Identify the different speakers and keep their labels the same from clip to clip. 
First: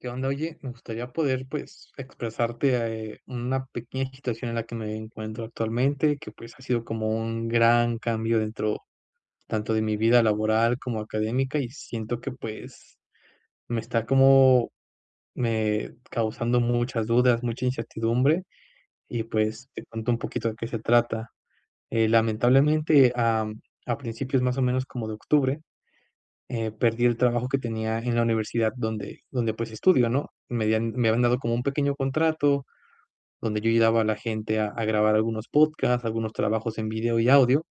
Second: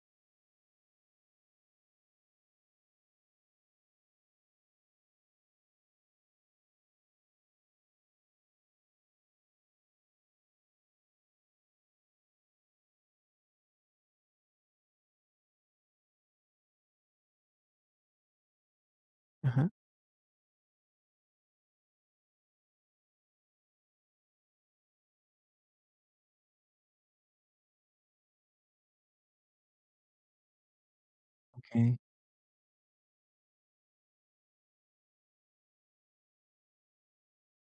Speaker 1: ¿Qué onda?, oye, me gustaría poder pues, expresarte, ah, eh, una pequeña situación en la que me encuentro actualmente que, pues, ha sido como un gran cambio dentro, tanto de mi vida laboral como académica, y siento que pues, me está como me causando muchas dudas, mucha incertidumbre, y
Speaker 2: Ajá.
Speaker 1: pues, te cuento un poquito de qué se trata. Eh, lamentablemente, am, a principios más o menos como de Octubre. Eh, perdí el trabajo que tenía en la universidad donde donde pues, estudio, ¿no?, me habían me habían dado como un pequeño
Speaker 2: Okey.
Speaker 1: contrato donde yo ayudaba a la gente a a grabar algunos podcasts, algunos trabajos en vídeo y audio.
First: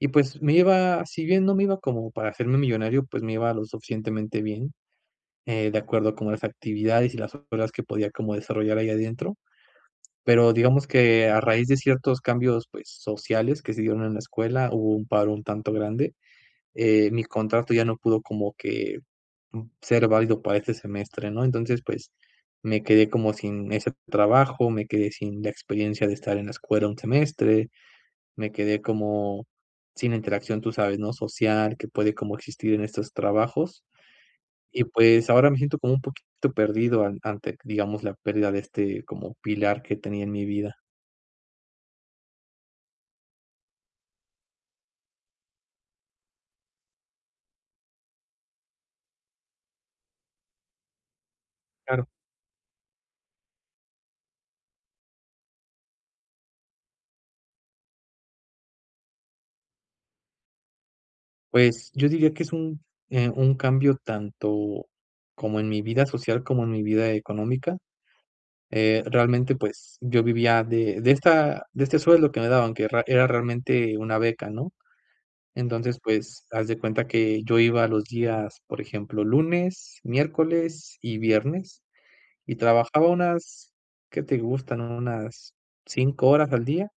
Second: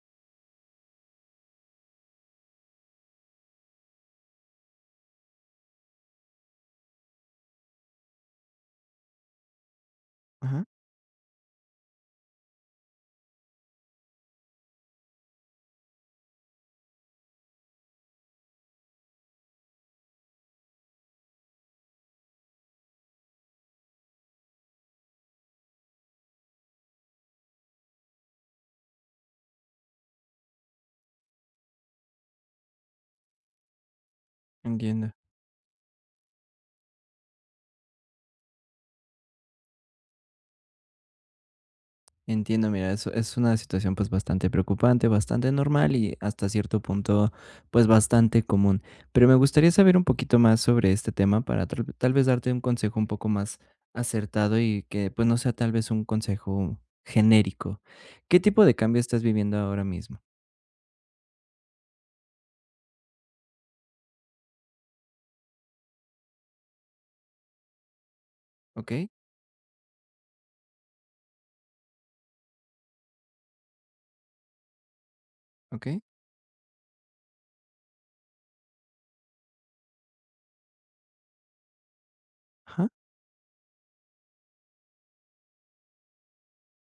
Speaker 1: Y pues, me iba, si bien no me iba como para hacerme millonario, pues, me iba lo suficientemente bien. Eh, de acuerdo con las actividades, y las horas que podía como desarrollar ahí adentro. Pero,
Speaker 2: Ajá.
Speaker 1: digamos que a raíz de ciertos cambios, pues, sociales que se dieron en la escuela hubo un paro un tanto grande. Eh, mi contrato ya no pudo como que, uh, ser válido para este semestre, ¿no?, entonces, pues, me quedé como sin ese trabajo. Me quedé sin la experiencia de estar en la escuela un semestre. Me quedé como sin interacción, tú sabes, ¿no?, social, que puede como existir en estos trabajos. Y
Speaker 2: Entiendo.
Speaker 1: pues, ahora me siento como un poquito perdido an ante, digamos, la pérdida de este, como pilar que tenía en mi vida.
Speaker 2: Entiendo. Mira, eso es una situación, pues, bastante preocupante, bastante normal, y hasta cierto punto, pues, bastante común. Pero me gustaría saber un poquito más sobre este tema para tra
Speaker 1: Claro.
Speaker 2: tal vez darte un consejo un poco más acertado, y que, pues, no sea tal vez un consejo genérico, ¿qué tipo de cambio estás viviendo ahora mismo?
Speaker 1: Pues, yo diría que es un, eh, un cambio tanto como en mi vida social, como en mi vida económica. Eh,
Speaker 2: Okey.
Speaker 1: realmente, pues, yo vivía de de esta de este sueldo que me daban que ra era realmente una beca, ¿no? Entonces,
Speaker 2: Okey.
Speaker 1: pues, haz de cuenta que yo iba a los días, por ejemplo, lunes, miércoles y viernes, y
Speaker 2: Ajá.
Speaker 1: trabajaba unas, ¿qué te gustan?, unas 5 horas al día,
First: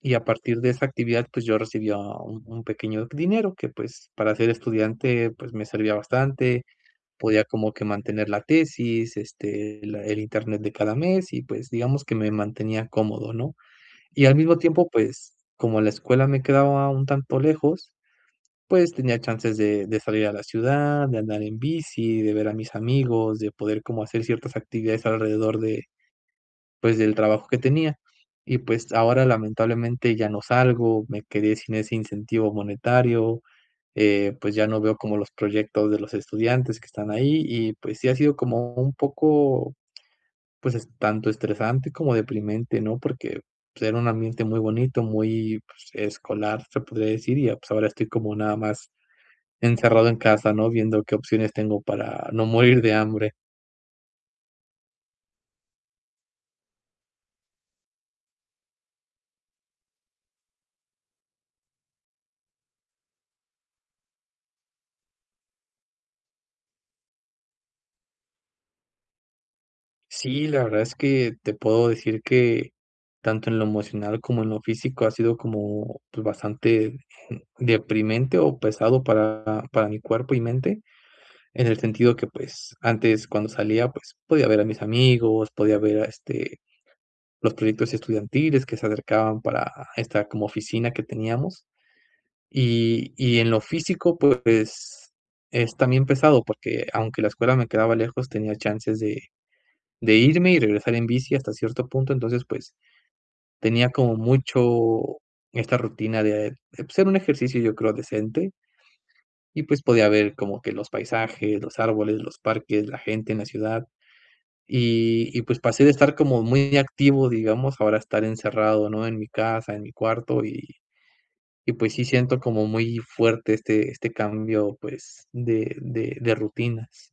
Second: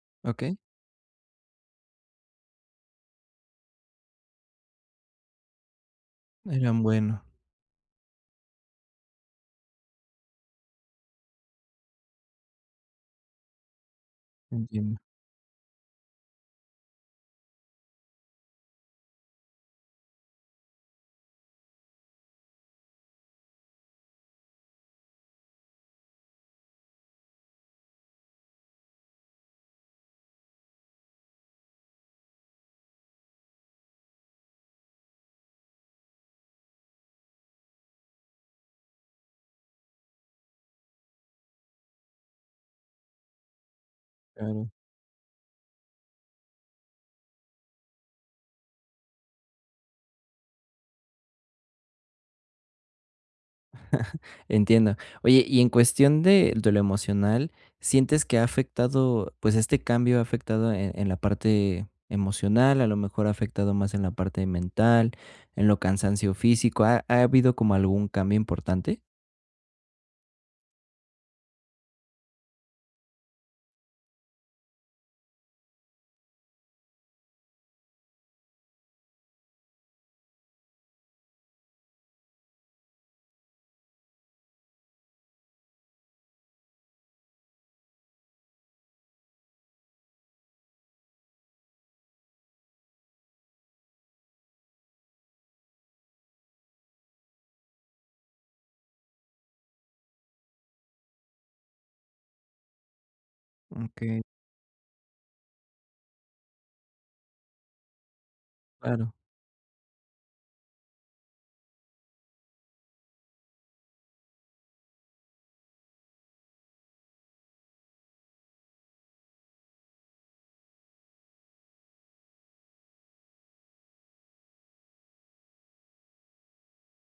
Speaker 1: y a
Speaker 2: Okey.
Speaker 1: partir de esa actividad, pues, yo recibía un un pequeño dinero que, pues, para ser estudiante, pues, me servía bastante.
Speaker 2: Eran bueno.
Speaker 1: Podía como que mantener la tesis, este, la el internet de cada mes, y, pues, digamos que me mantenía cómodo, ¿no? Y al mismo tiempo,
Speaker 2: Entiendo.
Speaker 1: pues, como la escuela me quedaba un tanto lejos, pues, tenía chances de de salir a la ciudad, de andar en bici, de ver a mis amigos, de poder como hacer ciertas actividades alrededor de, pues, del trabajo que tenía. Y, pues, ahora, lamentablemente, ya no salgo, me quedé sin ese incentivo monetario, eh, pues, ya no veo como los proyectos de los estudiantes que están ahí. Y pues sí ha sido como un poco, pues, es tanto estresante como deprimente, ¿no? Porque, pues, era un ambiente muy
Speaker 2: Claro.
Speaker 1: bonito, muy, pues, escolar, se podría decir, y, eh, pues ahora estoy como nada más encerrado en casa, ¿no? Viendo qué opciones tengo para no morir de hambre.
Speaker 2: Entiendo. Oye, y en cuestión de de lo emocional, ¿sientes que ha afectado, pues, este cambio ha afectado, eh, en la parte emocional, a lo mejor ha afectado más en la parte mental, en lo cansancio físico, ha ha habido como algún cambio importante?
Speaker 1: Sí, la verdad es que, te puedo decir que, tanto en lo emocional como en lo físico ha sido como, pues, bastante deprimente o pesado para para mi cuerpo y mente en el sentido que, pues, antes, cuando salía, pues, podía ver a mis amigos, podía ver a, este, los proyectos estudiantiles que se acercaban para esta como oficina que teníamos. Y y en lo físico, pues, es también pesado porque, aunque la escuela me quedaba lejos, tenía chances de de irme y regresar en bici, hasta cierto punto. Entonces, pues, tenía como
Speaker 2: Okey.
Speaker 1: mucho esta rutina de, pues, era un ejercicio yo creo decente
Speaker 2: Claro.
Speaker 1: y pues podía ver como que los paisajes, los árboles, los parques, la gente en la ciudad. Y y, pues, pasé de estar como muy activo, digamos, a ahora a estar encerrado, ¿no?, en mi casa, en mi cuarto. Y y, pues sí, siento como muy fuerte este este cambio, pues, de de de rutinas.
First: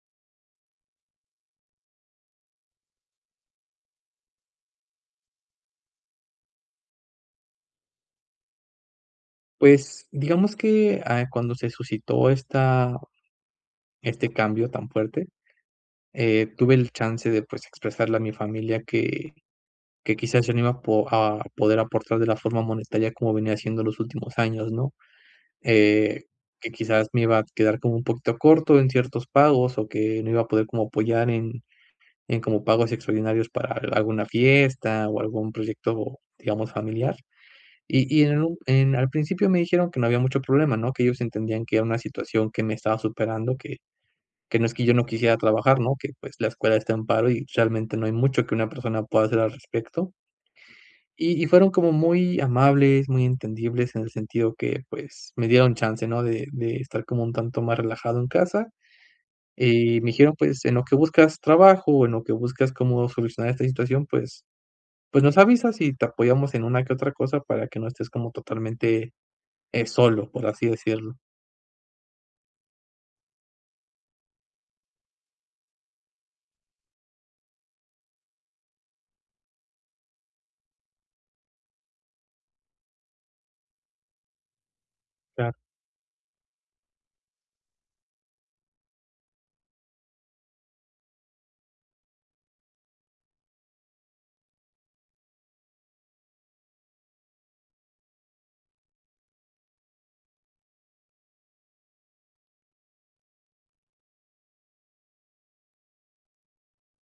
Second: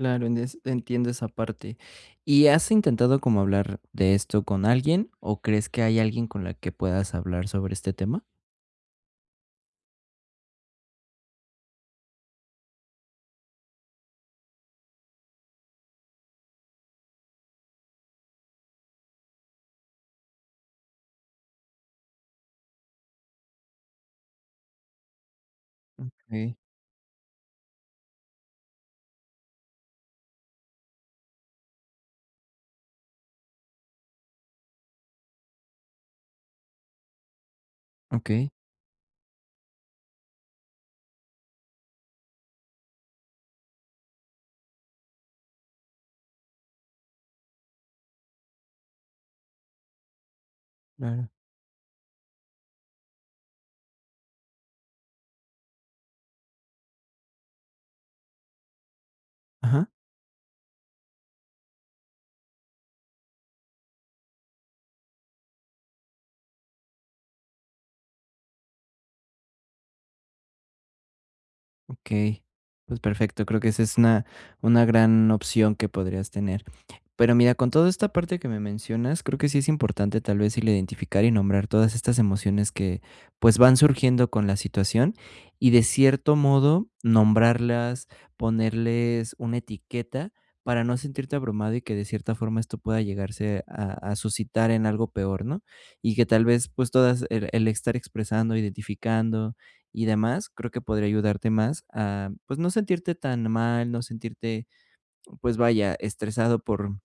Speaker 2: Claro. En es entiendo esa parte, ¿y has intentado como hablar de esto con alguien? ¿O crees que hay alguien con la que puedas hablar sobre este tema?
Speaker 1: Pues, digamos que, ah, cuando se suscitó esta este cambio tan fuerte. Eh, tuve el chance de, pues, expresarle a mi familia que que quizás, yo no iba a po a poder aportar de la forma monetaria como venía siendo en los últimos años, ¿no?, Eh,
Speaker 2: Okey.
Speaker 1: que, quizás, me iba a quedar como un poquito corto en ciertos pagos, o que no iba a poder como apoyar en, en como pagos extraordinarios para alguna fiesta, o algún proyecto, digamos familiar. Y y en
Speaker 2: Okey.
Speaker 1: en al principio me dijeron que no había mucho problema, no que ellos entendían que era una situación que me estaba superando que, que no es que yo no quisiera trabajar, no que, pues, la escuela está en paro, y realmente no hay mucho que una persona pueda hacer al respecto.
Speaker 2: Claro.
Speaker 1: Y y fueron como muy amables, muy entendibles en el sentido que, pues, me dieron chance, no de de estar como un tanto más relajado en casa.
Speaker 2: Ajá.
Speaker 1: Y me dijeron, pues, en lo que buscas trabajo, o en lo que buscas cómo solucionar esta situación. Pues, pues nos avisas y te apoyamos en una que otra cosa para que no estés como totalmente, eh, solo, por así decirlo.
Speaker 2: Okey, pues, perfecto. Creo que esa es una, una gran opción que podrías tener. Pero mira, con toda esta parte que me mencionas, creo que sí es importante, tal vez, y le identificar y nombrar todas estas emociones que pues van surgiendo con la situación.
Speaker 1: Claro.
Speaker 2: Y, de cierto modo, nombrarlas, ponerles una etiqueta para no sentirte abrumado y que de cierta forma esto pueda llegarse a a suscitar en algo peor, ¿no? Y que tal vez, pues todas el el estar expresando, identificando y demás, creo que podría ayudarte más a, pues, no sentirte tan mal, no sentirte, pues, vaya, estresado por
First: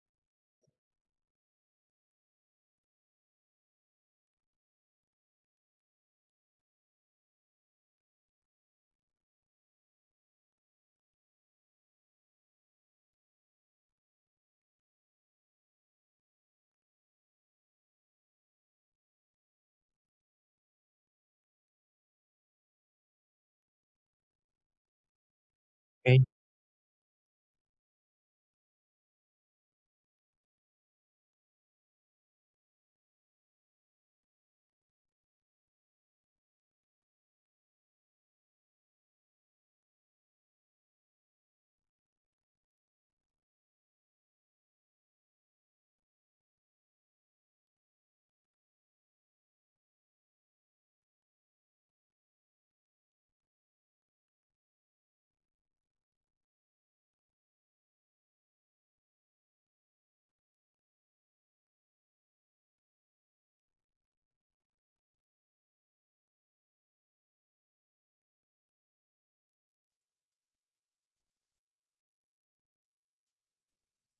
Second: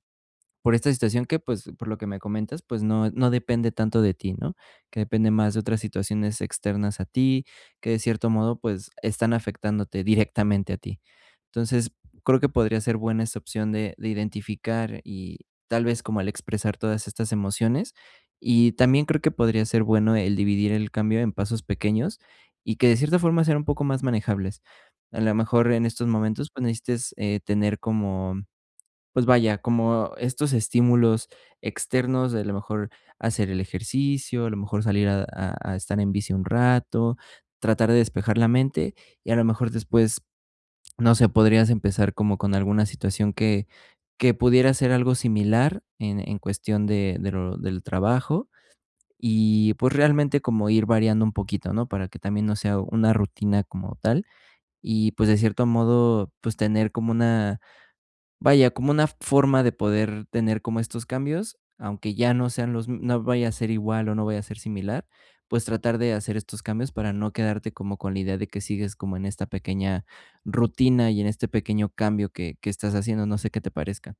Speaker 2: por esta situación que, pues, por lo que me comentas, pues, no no depende tanto de ti, ¿no?, que depende más de otras situaciones externas a ti, que de cierto modo, pues, están afectándote directamente a ti. Entonces, creo que podría ser buena esa opción de de identificar, y, tal vez, como al expresar todas estas emociones. Y, también creo que podría ser bueno el dividir el cambio en pasos pequeños, y que de cierta forma sean un poco más manejables. A la mejor, en estos
Speaker 1: Okey.
Speaker 2: momentos, pues, necesites, eh, tener como, pues, vaya, como estos estímulos externos de, a lo mejor, hacer el ejercicio, a lo mejor, salir a a a estar en bici un rato, tratar de despejar la mente. Y, a lo mejor después, no sé, podrías empezar como con alguna situación que que pudiera ser algo similar en en cuestión de de lo del trabajo. Y, pues, realmente como ir variando un poquito, ¿no? Para que también no sea una rutina como tal, y, pues, de cierto modo, pues, tener como una, vaya, como una forma de poder tener como estos cambios, aunque ya no sean los m no vaya a ser igual, o no vaya a ser similar, pues, tratar de hacer estos cambios para no quedarte como con la idea de que sigues como en esta pequeña rutina y en este pequeño cambio que que estás haciendo. No sé qué te parezca.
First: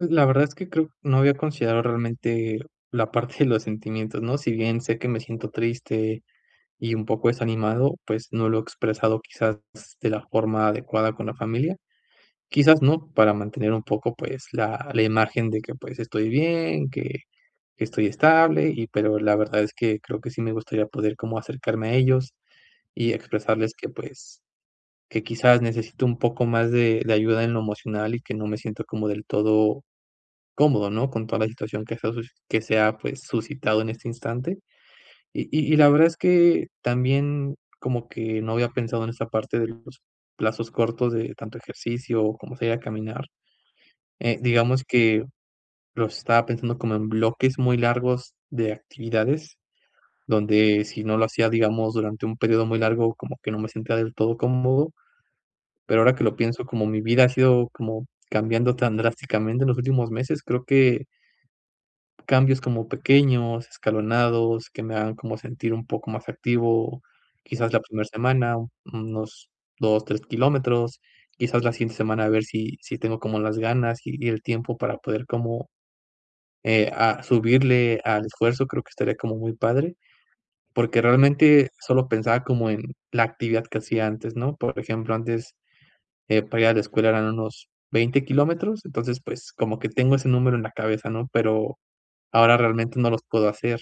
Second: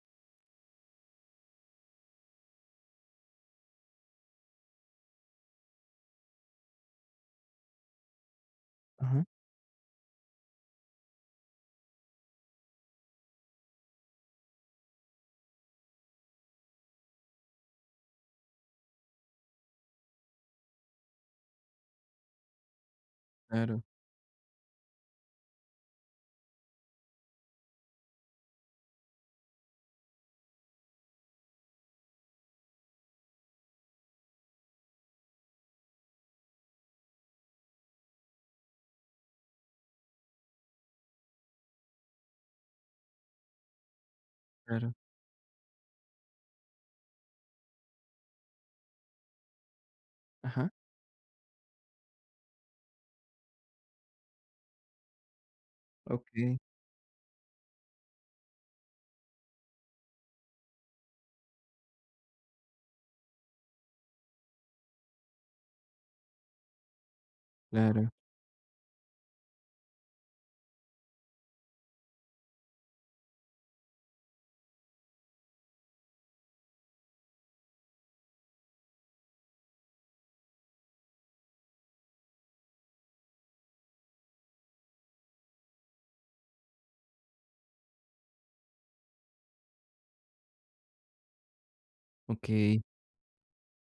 Speaker 1: Pues, la verdad es que creo no había considerado realmente la parte de los sentimientos, ¿no? Si bien sé que me siento triste, y un poco desanimado, pues, no lo he expresado,
Speaker 2: Ajá.
Speaker 1: quizás s de la forma adecuada con la familia. Quizás, ¿no?, para mantener un poco, pues, la la imagen de que, pues, estoy bien, que que estoy estable, y pero la verdad es que creo que sí me gustaría poder como acercarme a ellos, y expresarles
Speaker 2: Claro.
Speaker 1: que, pues, que, quizás, necesito un poco más de de ayuda en lo emocional, y que no me siento como del todo cómodo, ¿no?, con toda la situación que se ha suci que se ha, pues, suscitado en este instante. Y y y la verdad es que también como que no había pensado en esa parte de los plazos cortos de tanto ejercicio, o como sería caminar, eh, digamos
Speaker 2: Claro.
Speaker 1: que lo estaba pensando como en bloques muy largos de actividades,
Speaker 2: Ajá.
Speaker 1: donde si no lo hacía, digamos, durante un período muy largo, como que no me sentía del todo cómodo. Pero ahora que lo
Speaker 2: Okey.
Speaker 1: pienso como mi vida ha sido como cambiando tan drásticamente en los últimos meses, creo que cambios como pequeños, escalonados, que me hagan como sentir un poco más activo. Quizás, la primera
Speaker 2: Claro.
Speaker 1: semana, unos 2, 3 kilómetros, quizás, la siguiente semana a ver si si tengo como las ganas, y y el tiempo para poder como, eh, a subirle al esfuerzo, creo que estaría como muy padre. Porque realmente solo pensaba como en la actividad que hacía antes, ¿no? Por ejemplo, antes, eh, para ir a la escuela eran unos 20 kilómetros, entonces, pues, como que tengo ese número en la cabeza, ¿no? Pero ahora
Speaker 2: Okey.
Speaker 1: realmente no los puedo hacer.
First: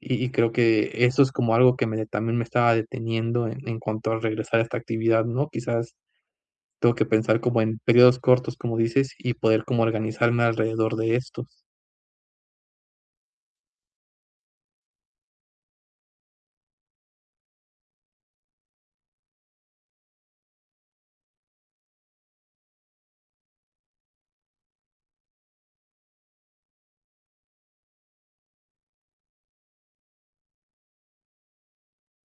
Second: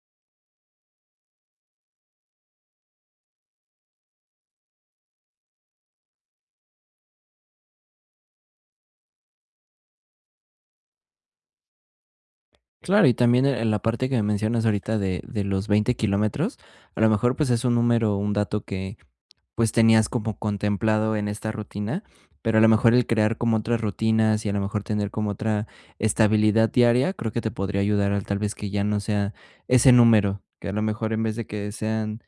Speaker 1: Y y creo que eso es como algo que me también me estaba deteniendo e en cuanto a regresar a esta actividad, ¿no? Quizás, tengo que pensar como en períodos cortos, como dices, y poder como organizarme alrededor de estos.
Speaker 2: Claro, y también, eh, en la parte que me mencionas ahorita de de los 20 kilómetros, a lo mejor, pues, es un número, un dato que, pues, tenías como contemplado en esta rutina, pero a lo mejor el crear como otras rutinas, y a lo mejor tener como otra estabilidad diaria, creo que te podría ayudar a, tal vez, que ya no sea ese número. Que a lo mejor en vez de que sean,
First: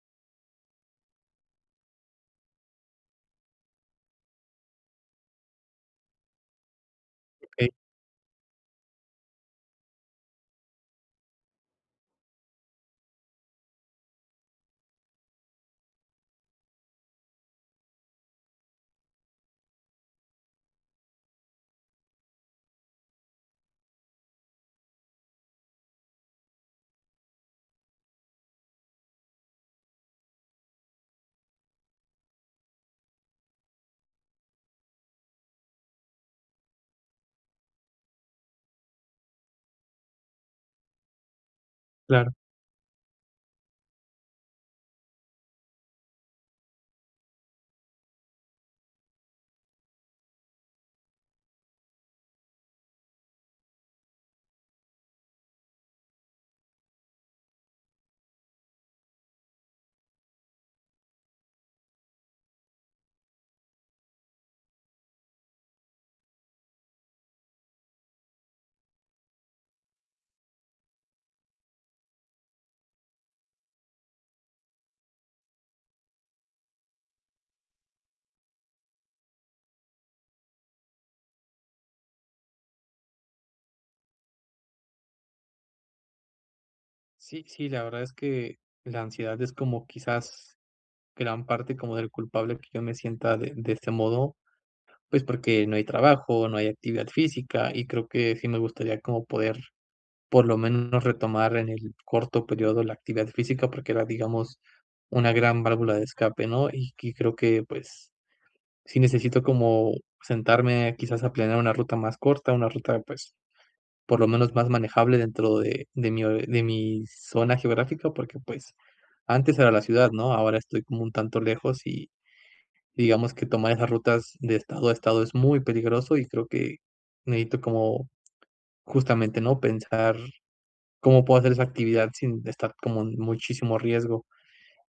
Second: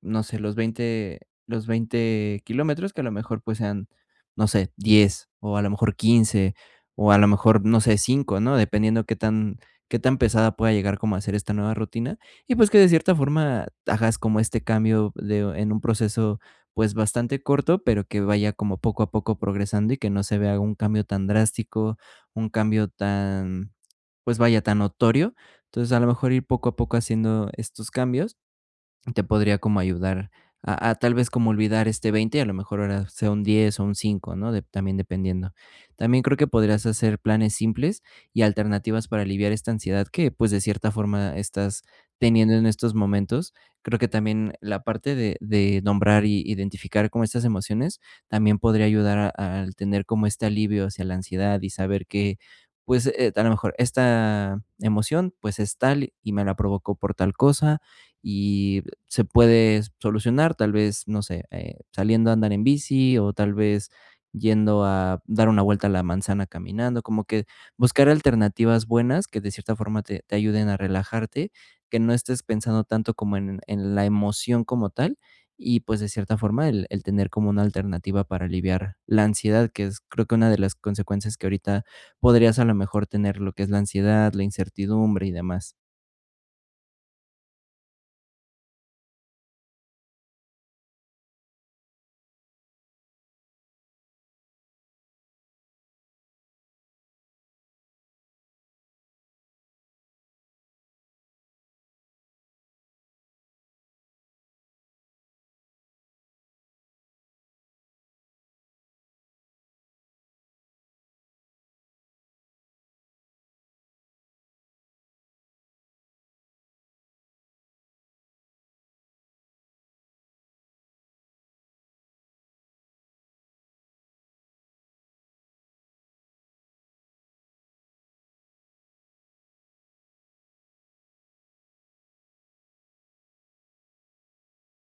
Speaker 2: no sé, los 20 los 20 kilómetros, que a lo mejor, pues sean no sé, 10, o a lo mejor 15 o a lo mejor,
Speaker 1: Okey.
Speaker 2: no sé, 5, ¿no?, dependiendo que tan que tan pesada pueda llegar como a ser esta nueva rutina, y pues, que de cierta forma hagas como este cambio de en un proceso, pues, bastante corto, pero que vaya como poco a poco progresando, y que no se vea un cambio tan drástico, un cambio tan, pues vaya, tan notorio. Entonces, a lo mejor ir poco a poco haciendo estos cambios te podría como ayudar a a, tal vez, como olvidar este, 20 y a lo mejor ahora sea un 10 o un 5, ¿no?, de también dependiendo. También creo que podrías hacer planes simples, y alternativas para aliviar esta ansiedad que, pues, de cierta forma estás
Speaker 1: Claro.
Speaker 2: teniendo en estos momentos. Creo que también la parte de de nombrar y identificar como estas emociones, también podría ayudar a al tener como este alivio hacia la ansiedad, y saber que, pues, eh, a lo mejor, esta emoción, pues, es tal y me la provocó por tal cosa. Y se puede solucionar, tal vez, no sé, eh, saliendo a andar en bici, o tal vez, yendo a dar una vuelta a la manzana caminando, como que buscar alternativas buenas que de cierta forma te te ayuden a relajarte, que no estés pensando tanto como en en la emoción como tal, y pues, de cierta forma, el el tener como una alternativa para aliviar la ansiedad, que es, creo una de las consecuencias que ahorita podrías a la mejor tener lo que es la ansiedad, la incertidumbre y demás.
Speaker 1: Sí, sí, la verdad es que la ansiedad es como quizás gran parte como del culpable que yo me sienta de de este modo, pues, porque no hay trabajo, no hay actividad física, y creo que sí me gustaría como poder, por lo menos, retomar en el corto periodo la actividad física, porque era, digamos, una gran válvula de escape ¿no? Y y creo que, pues, sí necesito como sentarme, quizás a planear una ruta más corta, una ruta, pues, por lo menos, más manejable dentro de de mi o de mi zona geográfica porque, pues, antes era la ciudad ¿no? Ahora estoy como un tanto lejos y, digamos que, tomar esas rutas de estado a estado es muy peligroso, y creo que necesito como, justamente, ¿no? Pensar cómo puedo hacer esa actividad sin estar como en muchísimo riesgo.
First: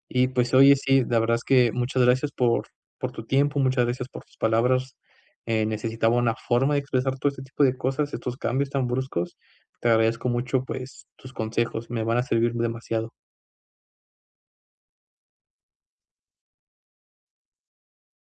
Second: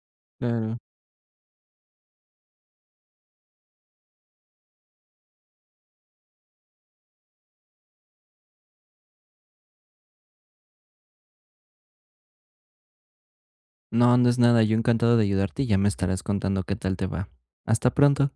Speaker 1: Y, pues, oye,
Speaker 2: Claro.
Speaker 1: sí, la verdad es que muchas gracias por por tu tiempo. Muchas gracias por tus palabras. Eh, necesitaba una forma de expresar todo este tipo de cosas, estos cambios tan bruscos. Te agradezco mucho, pues, tus consejos. Me van a servir demasiado.
Speaker 2: No, no es nada. Yo encantado de ayudarte, y ya me estarás contando qué tal te va. Hasta pronto.